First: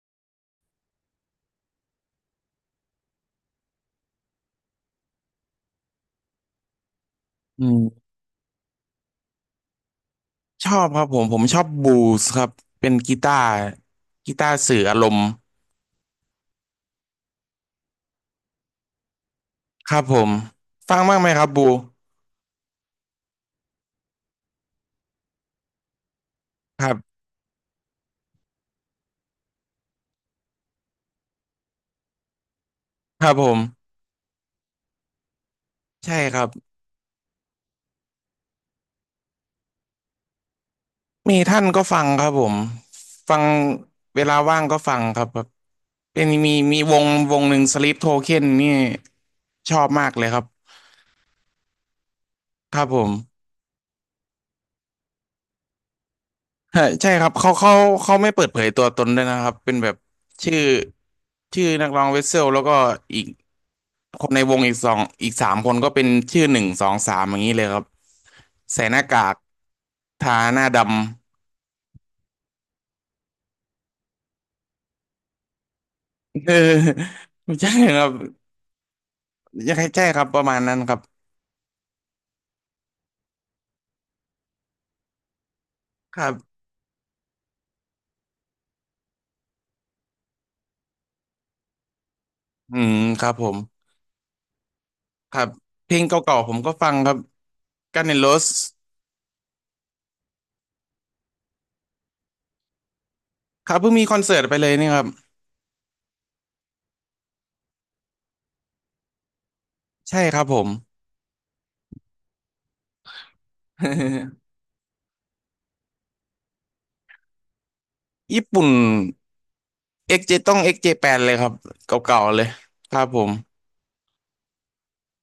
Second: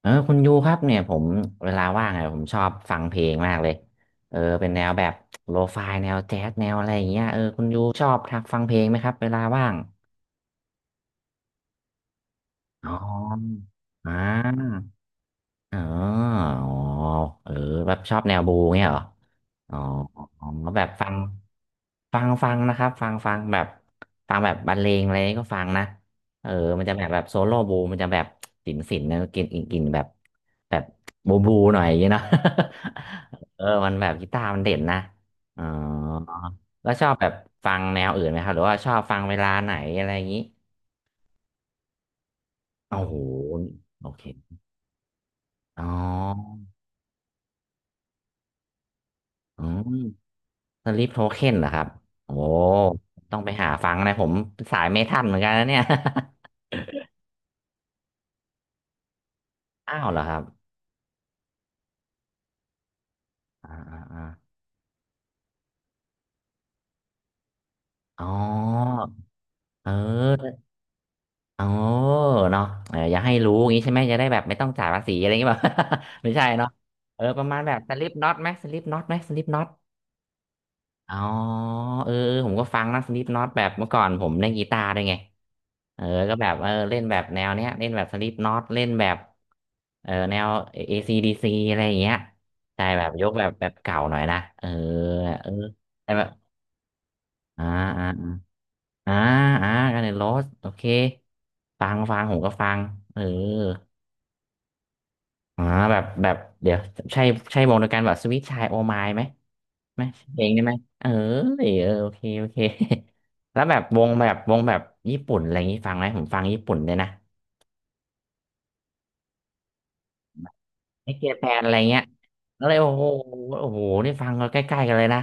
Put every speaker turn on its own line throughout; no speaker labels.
คุณยูครับเนี่ยผมเวลาว่างอะผมชอบฟังเพลงมากเลยเป็นแนวแบบโลฟายแนวแจ๊สแนวอะไรอย่างเงี้ยคุ
อื
ณยู
ม
ชอบทักฟังเพลงไหมครับเวลาว่าง
ชอบครับผมชอบบูสครับ
อ๋
เป็
อ
นกีตาร์
อ่า
กีตาร์สื่ออารมณ์
อ๋ออ๋อเออแบบชอบแนวบูเงี้ยเหรออ๋อ
ครับผม
อ๋อแบบ
ฟัง
ฟัง
บ้างไหมครับบู
ฟังนะครับฟังแบบฟังแบบบรรเลงอะไรนี่ก็ฟังนะเออมั
ค
น
รั
จะแบบแบ
บ
บโซโล่บูมันจะแบบสินนะกินกินกินแบบแบบบูหน่อยอย่างเงี้ยเนาะ
ครับผ
เออมั
ม
นแบบกีตาร์มันเด่นนะอ๋อ
ใช่ครับ
แล้วชอบแบบฟังแนวอื่นไหมครับหรือว่าชอบฟังเวลาไหนอะไรอย่างนี้
มีท่านก็ฟังครับผม
โอ้โห
ฟัง
โอ
เว
เค
ลาว่างก็ฟังครับครับ
อ๋อ
เป็นมีวงวงหนึ่งสลิปโทเค็นนี่
อื
ชอบ
ม
มากเลยครับ
สลิปโทเค็นเหรอครับโอ้
ครับผ
ต้อ
ม
งไปหาฟังนะผมสายไม่ทันเหมือนกันนะเนี่ย
ฮะใช่ครับเขาเขาไม่เปิดเผยตัวตนด้วยนะครับเป็น แบ
อ้า
บ
วเหรอครับ
ชื่อชื่อนักร้องเวสเซลแล้วก็อีก
อ่าอ่าอา
คนในวงอีกสองอีกสามคนก็เป็นชื่อหนึ่งสองสามอย่างนี้เลยครับ
อ๋อ
ใส่หน้ากาก
เ
ทาห
ออ
น้าด
เออเนาะเอออย่าให้รู้อย่างนี้ใช่ไหม จะได้แบบไม่ต้องจ่ายภาษีอะไรอย่างเงี้ย แบบ ไม่
ำ
ใช่
เออ
เนาะเออประ
ไม่
มาณ
ใช่
แบบส
ค
ลิ
รั
ป
บ
น็อตไหมสลิปน็อตไหมสลิปน็อต
ยังใช่ครับประมาณนั้นครับ
อ๋อเออเออผมก็ฟังนะสลิปน็อตแบบเมื่อก่อนผมเล่นกีตาร์ด้วยไงเออ
ครั
ก็แบบ
บ
เออเล่นแบบแนวเนี้ยเล่นแบบสลิปน็อตเล่นแบบเออแนว ACDC อซีดีซีอะไรอย่างเงี้ย
อื
ใช่
ม
แบบย
ค
ก
รับ
แบ
ผ
บ
ม
แบบเก่าหน่อยนะเออ
ครั
เอ
บ
อ
เพลง
แต่แบบ
เก่าๆผมก็ฟังครับ
อ่า
กันเนโร
อ่า
ส
อ่าอ่ากันในโรสโอเคฟังฟังผมก็ฟังเออ
ครับเพิ่งมีคอนเสิร์ตไปเลยนี่ครับ
อ่าแบบเดี๋ยวใช่ใช่วงเดียวกันแบบสวิตช์ชายโอไมล์ไหม ไหม
ใช่ค
เพ
รั
ล
บ
ง
ผ
ได้
ม
ไหมเออเออโอเคโอเค แล้วแบบวงแบบวงแบบญี่ปุ่นอะไรอย่างนี้ฟังไหมผมฟังญี่ปุ่นเลยนะ
ญี่ปุ่นเอ็กซ์เจต้องเอ็กซ์เจแป
ไอ
ด
เกี
เล
ย
ยค
แป
รับ
นอะไร
เ
เงี้ย
ก่าๆเลย
แล้วเลยโอ้
ครั
โห
บผม
โอ้โหนี่ฟังกันใกล้ๆกันเลยนะ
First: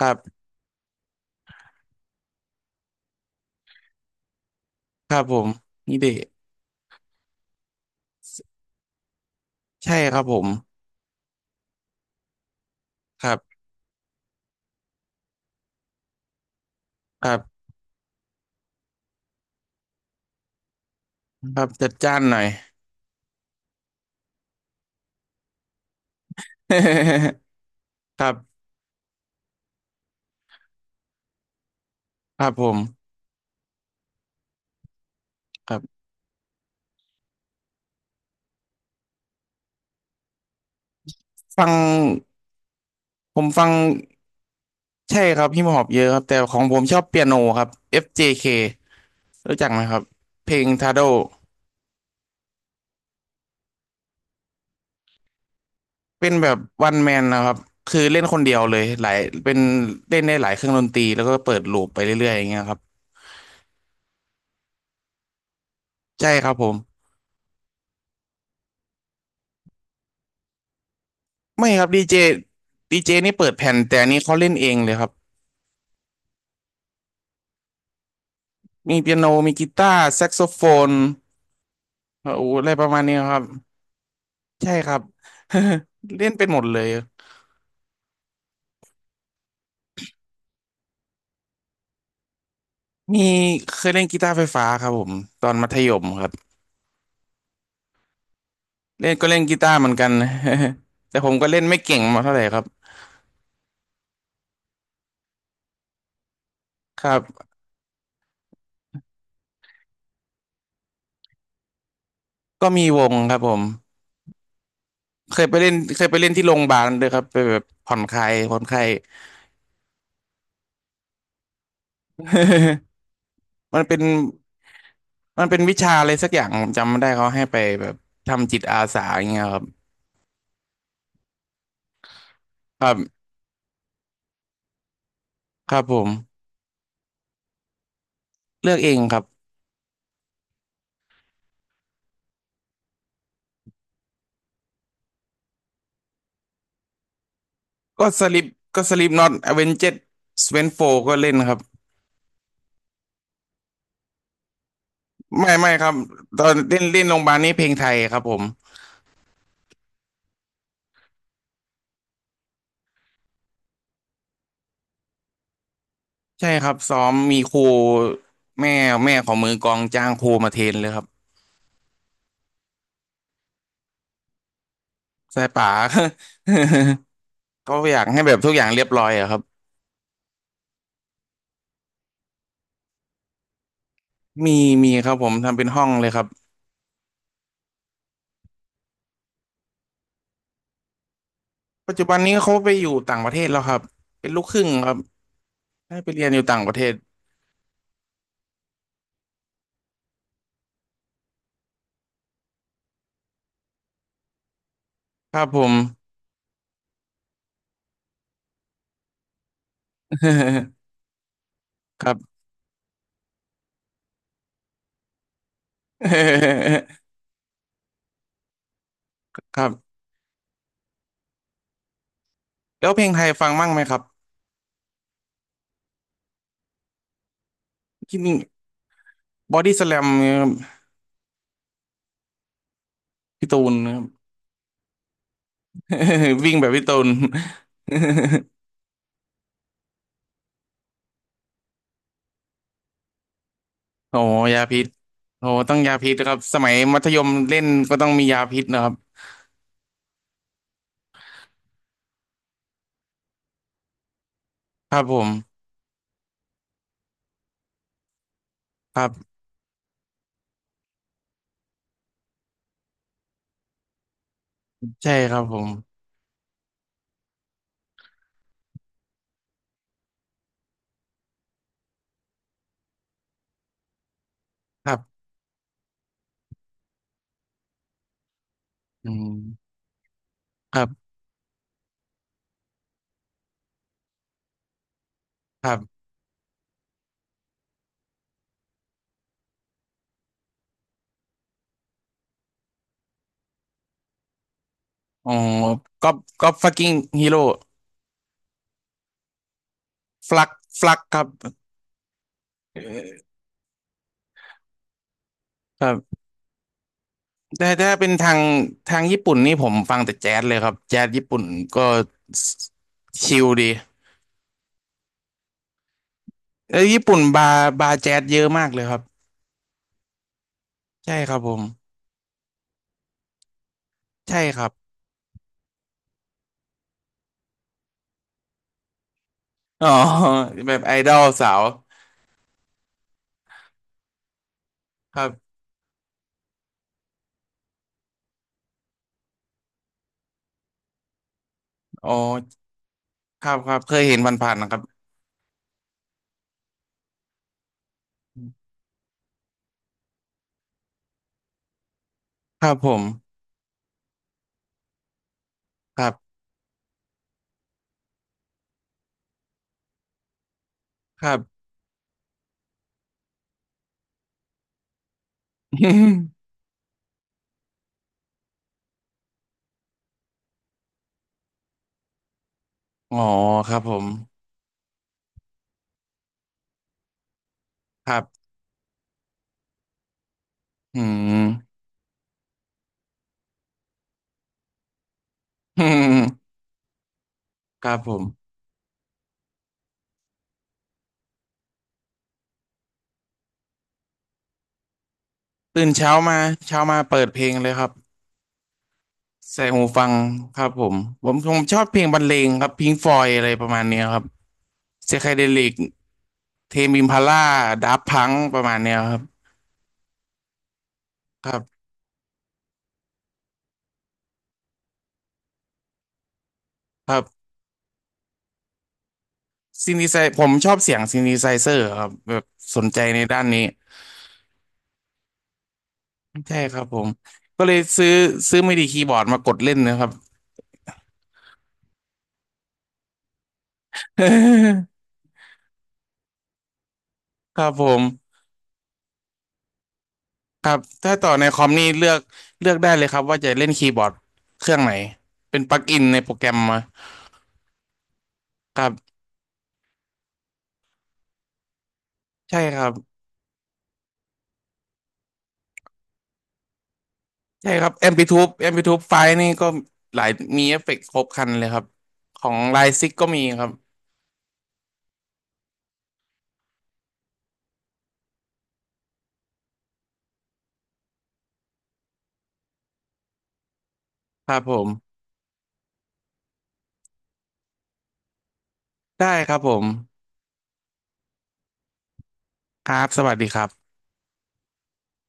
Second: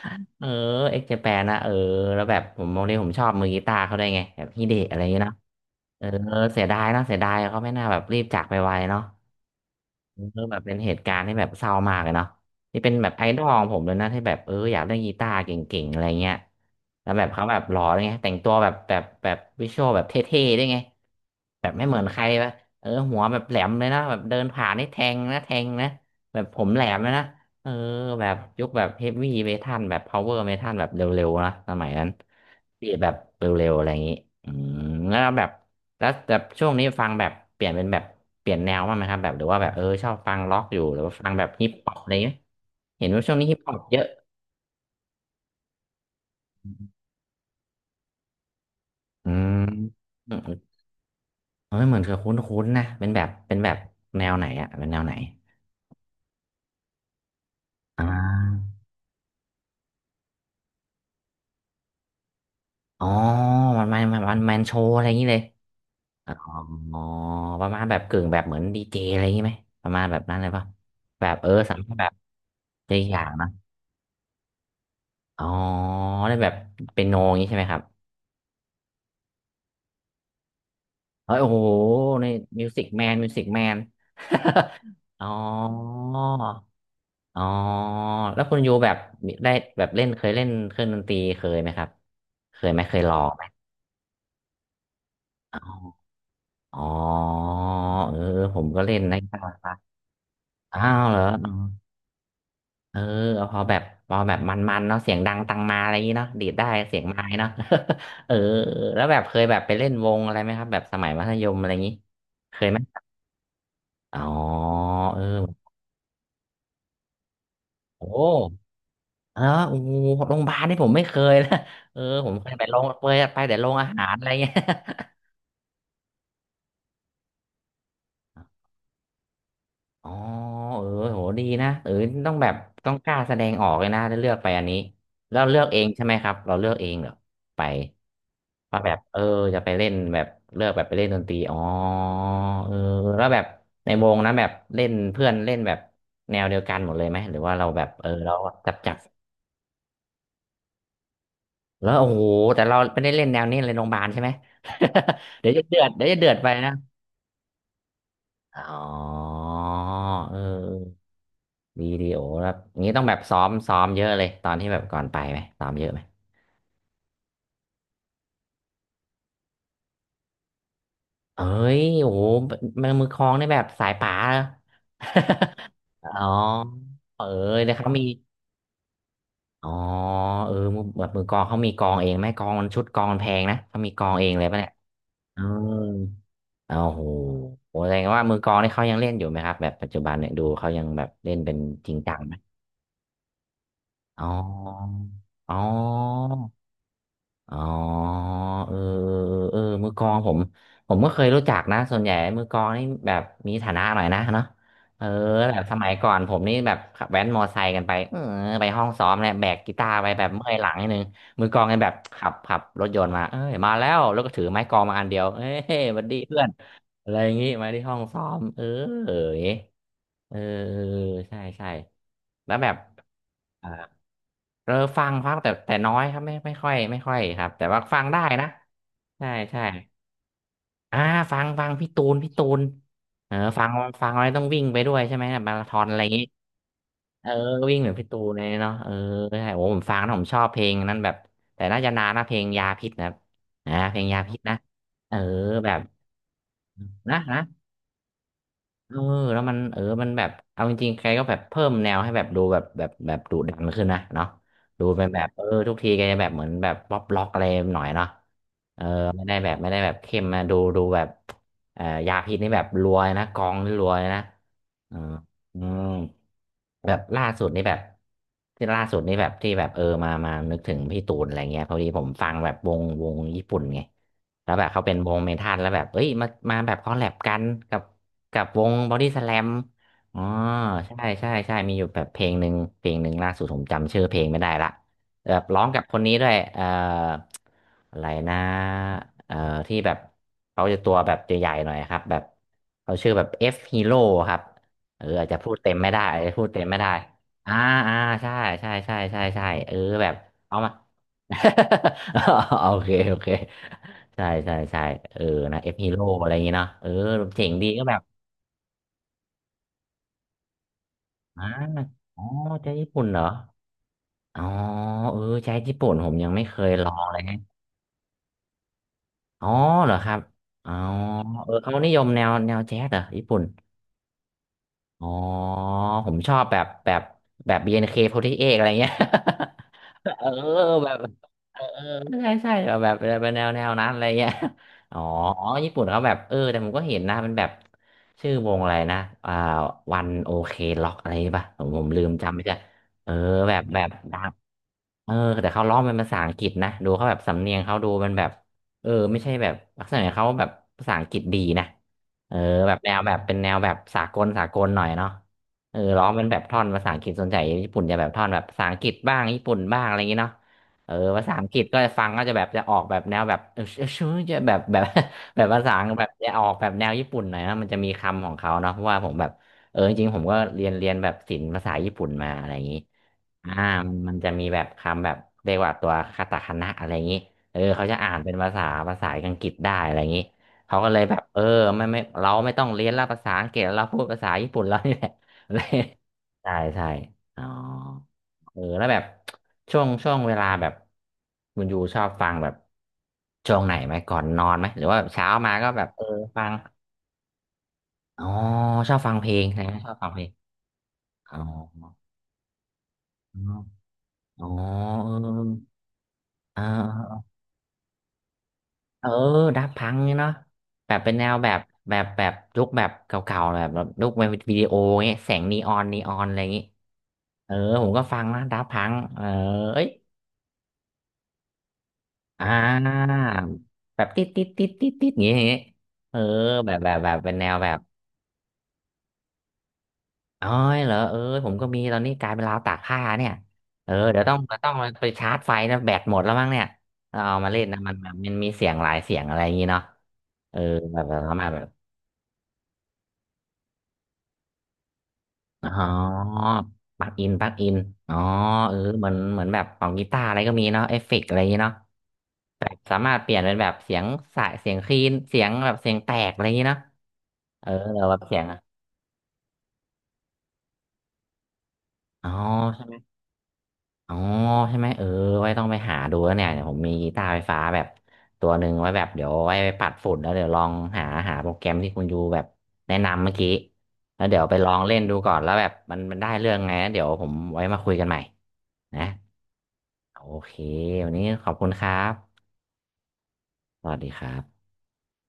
ครั บ
เออเอ็กเจแปนนะเออแล้วแบบผมวันนี้ผมชอบมือกีตาร์เขาได้วยไงแบบฮิเดะอะไรอย่า
ค
ง
รั
เงี้ย
บผ
เนาะ
มนี่
เอ
เด
อเสียดายเนาะเสียดายเขาไม่น่าแบบรีบจากไปไวเนาะ
ใช่ครับผ
เออ
ม
แบบเป็นเหตุการณ์ที่แบบเศร้ามากเลยเนาะที่เป็นแบบไอ
ครั
ดอลข
บ
องผมเลยนะ ที่แบบเอออยากเล่นกีตาร์เก่งๆอะไรเงี้ยแล้วแบ
ค
บ
รั
เขาแบบ
บ
หล่อเลยไงแต่งตัวแบบวิชวลแบบเท่ๆได้วยไง
ค
แบ
รับ
บไม่
จัด
เหมือน
จ้า
ใค
น
ร
หน่อ
แบ
ย
บเออหัวแบบแหลมเลยนะแบบเดินผ่านนี่แทงนะแทงนะแบบผมแหลมเลยนะ เออ
ค
แบ
รั
บ
บ
ยุคแบบเฮฟวี่เมทัลแบบพาวเวอร์เมทัลแบบเร็วๆนะสมัยนั้น
ครับผม
บีทแบบเร็วๆอะไรอย่างนี้อืมแล้วแบบ
ครับ
แล้วแบบช่วงนี้ฟังแบบเปลี่ยนเป็นแบบเปลี่ยนแนวบ้างไหมครับแบบหรือว่าแบบเออชอบฟังล็อกอยู่หรือว่าฟังแบบ
ฟั
ฮิ
ง
ปฮอปอะไรอย่างนี้ไหมเห็นว่าช่วง
ผ
นี้
ม
ฮิป
ฟั
ฮ
ง
อปเยอะ
ใช่ครับฮิปฮอปเยอะครับแต่ของ
อื
ผม
ม
ชอบเปียโนครับ FJK รู้จักไหมครับ
อื
เพล
ม
ง t i โด
เฮ้ยเหมือนเับคุ้นๆนะเป็นแบบเป็นแบบแนวไหนอะเป็นแนวไหน
เป็นแบบวันแมนนะครับคือ
อ่
เล่นคนเดียว
า
เลยหลายเป็นเล่นได้หลายเครื่องดนตรีแล้วก็เปิดลูปไปเรื่อยๆอย่างเงี้ยครับ
อ๋อมันมันมันแมนโชว์อะไรอย่างนี้เลย
ใช่
อ๋อ
ครับผม
ประมาณแบบกึ่งแบบเหมือนดีเจอะไรอย่างนี้ไหมประมาณแบบนั้นเลยปะแบบเออ
ไม่
สา
ครับ
มารถ
ดี
แบบ
เจ
เจอ
ดีเจ
อย่าง
นี่
นะ
เปิดแผ่นแต่อันนี้เขาเล่นเองเลยครับ
อ๋อได้แบบเป็นโนอย่างนี้ใช่ไหมครับ
มีเปียโนมีกีตาร์แซกโซโฟน
เฮ้ยโอ้โหใน
โอ้โห
มิ
อะ
ว
ไร
สิ
ป
ก
ระมา
แม
ณ
น
นี้
มิว
ครั
สิ
บ
กแมน
ใช่ครับ
อ๋อ
เล่นเป็นหมดเลย
อ๋อแล้วคุณยูแบบได้แบบเล่นเคยเล่นเครื่องดนตรีเคยไหมครับเคยไหมเคยลอ
มี
งไหม
เคยเล่นกีตาร์ไฟฟ้าครับผมตอน
อ๋
มัธย
อ
มครับ
อ๋อเออผมก็เล่น
เล่น
นะ
ก็
กี
เล่
ตา
นกีตาร์
ร์
เหมือนกัน
อ้าว เห
แต่
รอ
ผมก็เล่นไม่เก่งมาเท่าไหร่ครับ
เออเอาพอแบบพอแบบมันๆเนาะเสียงดังตังมาอะไรอย่างงี้เนาะดีดได้เสีย
ค
ง
รั
ไม้เนาะ
บ
เออแล้วแบบเคยแบบไปเล่นวงอะไรไหมครับแบบสมัยมัธยมอะไรอย่างงี้เค
ก็
ยไหม
มีวงครับผม
อ๋อเออ
เคยไปเล่นเคยไปเล่นที่โรงพยาบาลด้วยครับไปแบบผ่อนค
โอ้
ลายผ่อนคลาย
เออโอ้โหโรงพยาบาลนี่ผมไม่เคยนะ เออผมเคยไปโรงเคยไปแต่โร ง
มัน
อา
เป็น
หารอะไรเงี้ย
มันเป็นวิชาอะไรสักอย่างผมจำไม่ได้เขาให้ไปแบบทำจิตอาสาอย่างเงี้ยครับ
อ๋อเออโหดีนะเออต้องแบบ
ค
ต้
รั
องกล้า
บ
แสดงออกเลยนะถ้าเลือกไปอันนี้แล้วเลือก
ค
เอ
รับ
ง
ผ
ใช่ไหมครับ
ม
เราเลือกเองเหรอไป
เลือก
ว่า
เอ
แบบ
งค
เออ
รับ
จะไปเล่นแบบเลือกแบบไปเล่นดนตรีอ๋อเออแล้วแบบในวงนะแบบเล่นเพื่อนเล่นแบบแนวเดียวกันหมดเลยไหมหรือว่าเราแบบเอ
ก็
อ
ส
เรา
ลิป
จับ
ก็
จั
ส
บ
ลิปน็อตอเวนเจ็ดสเวนโฟก็เล่นครับ
แล้วโอ้โหแต่เราไม่ได้เล่นแนวนี้เลยโรงพยาบาลใช่ไหม เดี๋ย
ไม่
วจะ
ไม่
เดือ
ค
ด
รับ
เดี๋ยวจะเดือด
ตอ
ไป
น
นะ
เล่นเล่นโรงพยาบาลนี่เพลงไทยครับผม
อ๋อเออ วิดีโอแบบนี้ต้องแบบซ้อมเยอะเลยตอนที่แบบก่อนไปไหมซ้อมเยอะไหม
ใช่ครับซ้อมมีครูแม่แม่ของมือกลองจ้างครูมาเทรนเลยครับ
เอ้ยโอ้โหมือมือคลองนแบบสายป่า
สายป่า
เหรอ อ๋อเออเดี๋ย
เขา
วเขา
อ
มี
ยากให้แบบทุกอย่างเรียบร้อยอะครับ
อ๋อเออมือแบบมือกลองเขามีกลองเองไหมกลองมันชุดกลองมันแพงนะเขามีกลองเองเลยปะ
มี
เนี่ย
มีครับผม
เออ
ทำเป็นห้องเลยครับ
โอ้โหโหแสดงว่ามือกลองนี่เขายังเล่นอยู่ไหมครับแบบปัจจุบันเนี่ยดูเขายังแบบเล่นเป็นจ
ปั
ริ
จ
ง
จุ
จั
บัน
งไห
นี้
ม
เขาไปอยู่ต่างประเทศแล้วครับ
อ๋
เป็
อ
นลูกครึ่งครับ
อ๋อ
ให้ไปเรียนอยู่ต่างประเทศ
อ๋อเออเออเออมือกลองผมผมก็เคยรู้จักนะส่วนใหญ่มือกลองนี่แบบมีฐานะหน่อยนะเนาะเออ
ครับ
แบ
ผ
บส
ม
มัยก่อนผมนี่แบบขับแว้นมอไซค์กันไปเออไปห้องซ้อมเนี่ยแบกกีตาร์ไปแบบเมื่อยหลั งนิดนึงมือกลองกันแบบ
ครับ
ขับขับรถยนต์มาเอ้ยมาแล้วแล้วก็ถือไม้กลองมาอันเดียวเอ้ยสวัสดีเพื่อน อะไรอย่างงี้มาที่ห้องซ้อมเอออย่างงี้
ครับ
เออเออใช่ใช่แล้วแบบ
แล้วเพลงไทยฟังมั่งไหมครับ
เออฟังครับแต่แต่น้อยครับไม่ไม่ค่อยไม่ค่อยครับแต่ว่าฟังได้
ที่นี่
นะใช่
บอ
ใช่
ดี้สแลม
อ่าฟังฟังพี่ตูนพี่ตูนเออ
พี่ตู
ฟัง
นครับ
ฟังไว้ต้องวิ่งไปด้วยใช่ไหมแบบมาราธอนอะไรอย่างงี้
วิ่งแบบพี่ตูน
เออวิ่งเหมือนพี่ตูนเลยเนาะ เออใช่โอ้ผมฟังนะผมชอบเพลงนั้นแบบแต่น่าจะนานนะเพลงยาพิษนะครับอ่าเพลง
โอ้
ยาพิษนะ
ยาพิษ
เออ
โอ้
แบ
ต้อง
บ
ยาพิษนะครับสมัยมัธย
นะ
ม
นะ
เล่นก็ต้องมียาพิษนะครั
เอ
บ
อแล้วมันมันแบบเอาจริงๆแกก็แบบเพิ่มแนวให้แบบดูแบบแบบแบบดุดันขึ้นนะเนาะดู
ครั
เป็
บ
น
ผ
แบบเออ
ม
ทุกทีแกจะแบบเหมือนแบบป๊อปล็อกอะไรหน่อยเนาะเออ
ครั
ไม่
บ
ได้แบบไม่ได้แบบเข้มนะดูดูแบบยาพิษนี่แบบรวยนะกองนี่รวยนะเออ
ใช่ครับผ
อื
ม
มแบบล่าสุดนี่แบบที่ล่าสุดนี่แบบที่แบบเออมามานึกถึงพี่ตูนอะไรเงี้ยพอดีผมฟังแบบวงวงญี่ปุ่นไง แล้วแบบเขา
ค
เป็
รั
นวง
บ
เมทัลแล้วแบบเอ้ยมามาแบบคอลแลบกันกับกับวงบอดี้
อื
สแล
ม
มอ๋อ
ครั
ใช่
บ
ใช่ใช่มีอยู่แบบเพลงหนึ่งเพลงหนึ่งล่าสุดผมจำชื่อเพลงไม่ได้ละแบบร้อ
ค
ง
รั
กับคน
บ
นี้ด้วยอะไรนะเอ่อที่แบบเขาจะตัวแบบใหญ่ๆหน่อยครับแบบเขาชื่อแบบ F Hero ครับเอออาจ
อ๋อ
จะพูดเต็มไม่ได้
ก็
อาจจะพู
ก็
ดเต็ม
ฟัก
ไม่
กิ้
ได้
งฮีโร่
อ่าอ่าใช่ใช่ใช่ใช่ใช่เออแบบ
ฟลัก
เอามา
ฟลักครับ
โอเคโอ
เออ
เค ใช่ใช่ใช่เออนะเอฟ
ค
ฮี
รั
โร่
บ
อะไรอย่างเงี้เนาะเออเจ๋ง
แต่
ดีก็
ถ้า
แบบ
เป็นทางญี่ปุ่นนี่ผมฟังแต่แจ๊สเลยครับแจ๊สญี่ปุ่น
อ่า
ก็
อ๋อใจญี่ปุ่นเหรอ
ชิลดี
อ๋อเออใจญี่ปุ่นผมยังไม่เคย
เอ
ล
อ
อ
ญี่
งเล
ปุ่น
ยฮะ
บาร์บาร์แจ๊สเยอะมากเลยครับ
อ๋อเหรอครับอ๋อ
ใช่ครับ
เอ
ผ
อ
ม
เขานิยมแนวแนวแจ๊สเหรอญี่ปุ่น
ใช่ครับ
อ๋อผมชอบแบบแบบแบบบี n เคโฟร์ตี้เอ8อะไรเงี้ย
อ๋อ
เออ
แบบ
แบ
ไอ
บ
ดอลสา
เออ
ว
เออใช่ใช่แบบแบบเป็นแนวแนวนั้นอะไรเงี้ยอ๋อ
ครั
อ๋อ
บ
ญี่ปุ่นเขาแบบเออแต่ผมก็เห็นนะมันแบบชื่อวงอะไรนะอ่าวันโอเคล็อกอะไรป่ะผมผมลื
อ๋
ม
อ
จำไม่ได้เออ
ค
แบ
รับ
บ
ครั
แบ
บ
บ
เคยเห็
ดั
น
ง
ผ่านๆนะครับ
เออแต่เขาร้องเป็นภาษาอังกฤษนะดูเขาแบบสำเนียงเขาดูมันแบบเออไม่ใช่แบบลักษณะเขาแบบภาษาอังกฤษดีนะเออ
ครั
แบ
บ
บ
ผ
แนวแบบเป็น
ม
แนวแบบสากลสากลหน่อยเนาะ เออ
ค
ร้อ
รั
งเป็น
บ
แบบท่อนภาษาอังกฤษส่วนใหญ่ญี่ปุ่นจะแบบท่อนแบบภาษาอังกฤษบ้างญี่ปุ่นบ้างอะไรอย่างงี้เนาะเออ
ค
ภาษา
รับ
อังกฤษก็จะฟังก็จะแบบจะออกแบบแนวแบบ เออชื่อจะแบบแบบ แบบภาษาแบบจะออก แบบแนวญี่ปุ่นหน่อยนะมันจะมีคำของเขาเนาะเพราะว่าผมแบบเออจริงๆผมก็เรียนเรียนแบบศิลป์ภาษาญี่ปุ่นมาอะไรอย่างงี้
อ๋อ
อ่า
ครับผม
มันจะมีแบบคำแบบเรียกว่าตัวคาตาคานะอะไรอย่างนี้เออเขาจะ
ค
อ่าน
รั
เป็นภา
บ
ษาภาษาอังกฤษได้อะไรอย่างนี้เขาก็เล
อื
ยแบบเออ
ม
ไม่เราไม่ต้องเรียนละภาษาอังกฤษเราพูดภาษาญี่ปุ่นแล้วนี่แหละ เลย
อืม
ใช่ใช่อ๋อ
ครับผม
เออแล้วแบบช่วงช่วงเวลาแบบคุณยูชอบฟังแบบช่วงไหนไหมก่อนนอนไหมหรือว่าแบบเช้ามาก็แบ
ตื่
บ
น
เออ
เช้ามา
ฟัง
เช้ามาเปิดเพลงเลยครับ
อ๋อชอบฟังเพลงใช่
ใส่
ไหม
หู
ชอบ
ฟั
ฟัง
ง
เพลง
ครับผมผม
อ๋อ
ผมชอบเพลงบรรเลงครับพิงฟอยอะไรประมาณเนี้ยครับ
อ๋อ
เซไคเดลิก
เอ
เทมอิมพา
อ
ล่าดับพังประมาณเนี้ย
เออ
ครับ
ดับพังเนี่ยเนาะแบบเป็นแนว
ค
แบ
รั
บ
บ
แบบแบบยุคแบบเก่าๆแบบแบบยุคแบบวิดีโอเงี้ยแสงนีออนนีออนอะไรอย่างงี้
ครับ
เออผมก็ฟังนะดับพังเออเอ้ย
ซินธิไซผมชอบเสียงซินธิไซเซอร์ครับแบบ
อ่
สนใจ
า
ในด้านนี้
แบบติดติดติดติดติดอย่างงี้อย่างงี้เออ
ใช่
แบ
ค
บ
รับ
แบบ
ผ
แบ
ม
บเป็นแนว
ก็
แบ
เล
บ
ยซื้อไม่ดีคีย์บอร์ดมากดเล่นนะครับ
อ๋อยเหรอเออผมก็มีตอนนี้กลายเป็นราวตากผ้าเนี่ยเออเดี๋ยวต้องเดี๋ยวต้อง ไปชาร์จไฟนะแบตหมดแล้วมั้งเนี่ยเราเอามา
ค
เล่น
รับ
นะ
ผ
มัน
ม
มันมันมีเสียงหลายเสียงอะไรอย่างงี้เนาะเออ
ครับ
แบบแบ
ถ้า
บ
ต่
ป
อ
ระ
ใน
มาณ
ค
แบ
อ
บ
มนี่เลือกเลือกได้เลยครับว่าจะเล่นคีย์บอร์ดเครื่องไหนเป็น
อ๋
ปลั๊กอินในโปร
อ
แกรมมา
ปลั๊กอินปลั๊กอินอ๋อเออ
ครั
เหมือน
บ
เหมือนแบบของกีตาร์อะไรก็มีเนาะเอฟเฟกต์อะไรอย่างงี้เนาะ
ใช่
แบบ
ครับ
สามารถเปลี่ยนเป็นแบบเสียงสายเสียงคลีนเสียงแบบเสียงแตกอะไรอย่างงี้เนาะเอ
ใช่
อ
ครับ
เรา
แอม
แบบ
พิทู
เสี
u
ยงอะ
แอ m p ิทู e ไฟล์นี่ก็หลายมีเอฟเฟกต์ครบครันเลยครับ
อ๋อ
ของไลซิกก็มีครับ
อ๋อใช่ไหม เออ ไว้ต้องไปหาดูแล้วเนี่ยเดี๋ยวผมมีกีตาร์ไฟฟ้าแบบตัวหนึ่งไว้แบบเดี๋ยวไว้ไปปัดฝุ่นแล้วเดี๋ยวลองหาหาโปรแกรมที่คุณยูแบบแนะนำเมื่อกี้แล้วเดี๋ยว
ค
ไป
รับ
ล
ผ
องเล่นดู
ม
ก่อนแล้วแบบมันมันได้เรื่องไงนะเดี๋ยวผมไว้มาคุยกันใหม่นะ
ได้ครับผม
โอเควันนี้ขอบคุณครับ
ครับสวัสดีครั
ส
บ
วัสดีครับ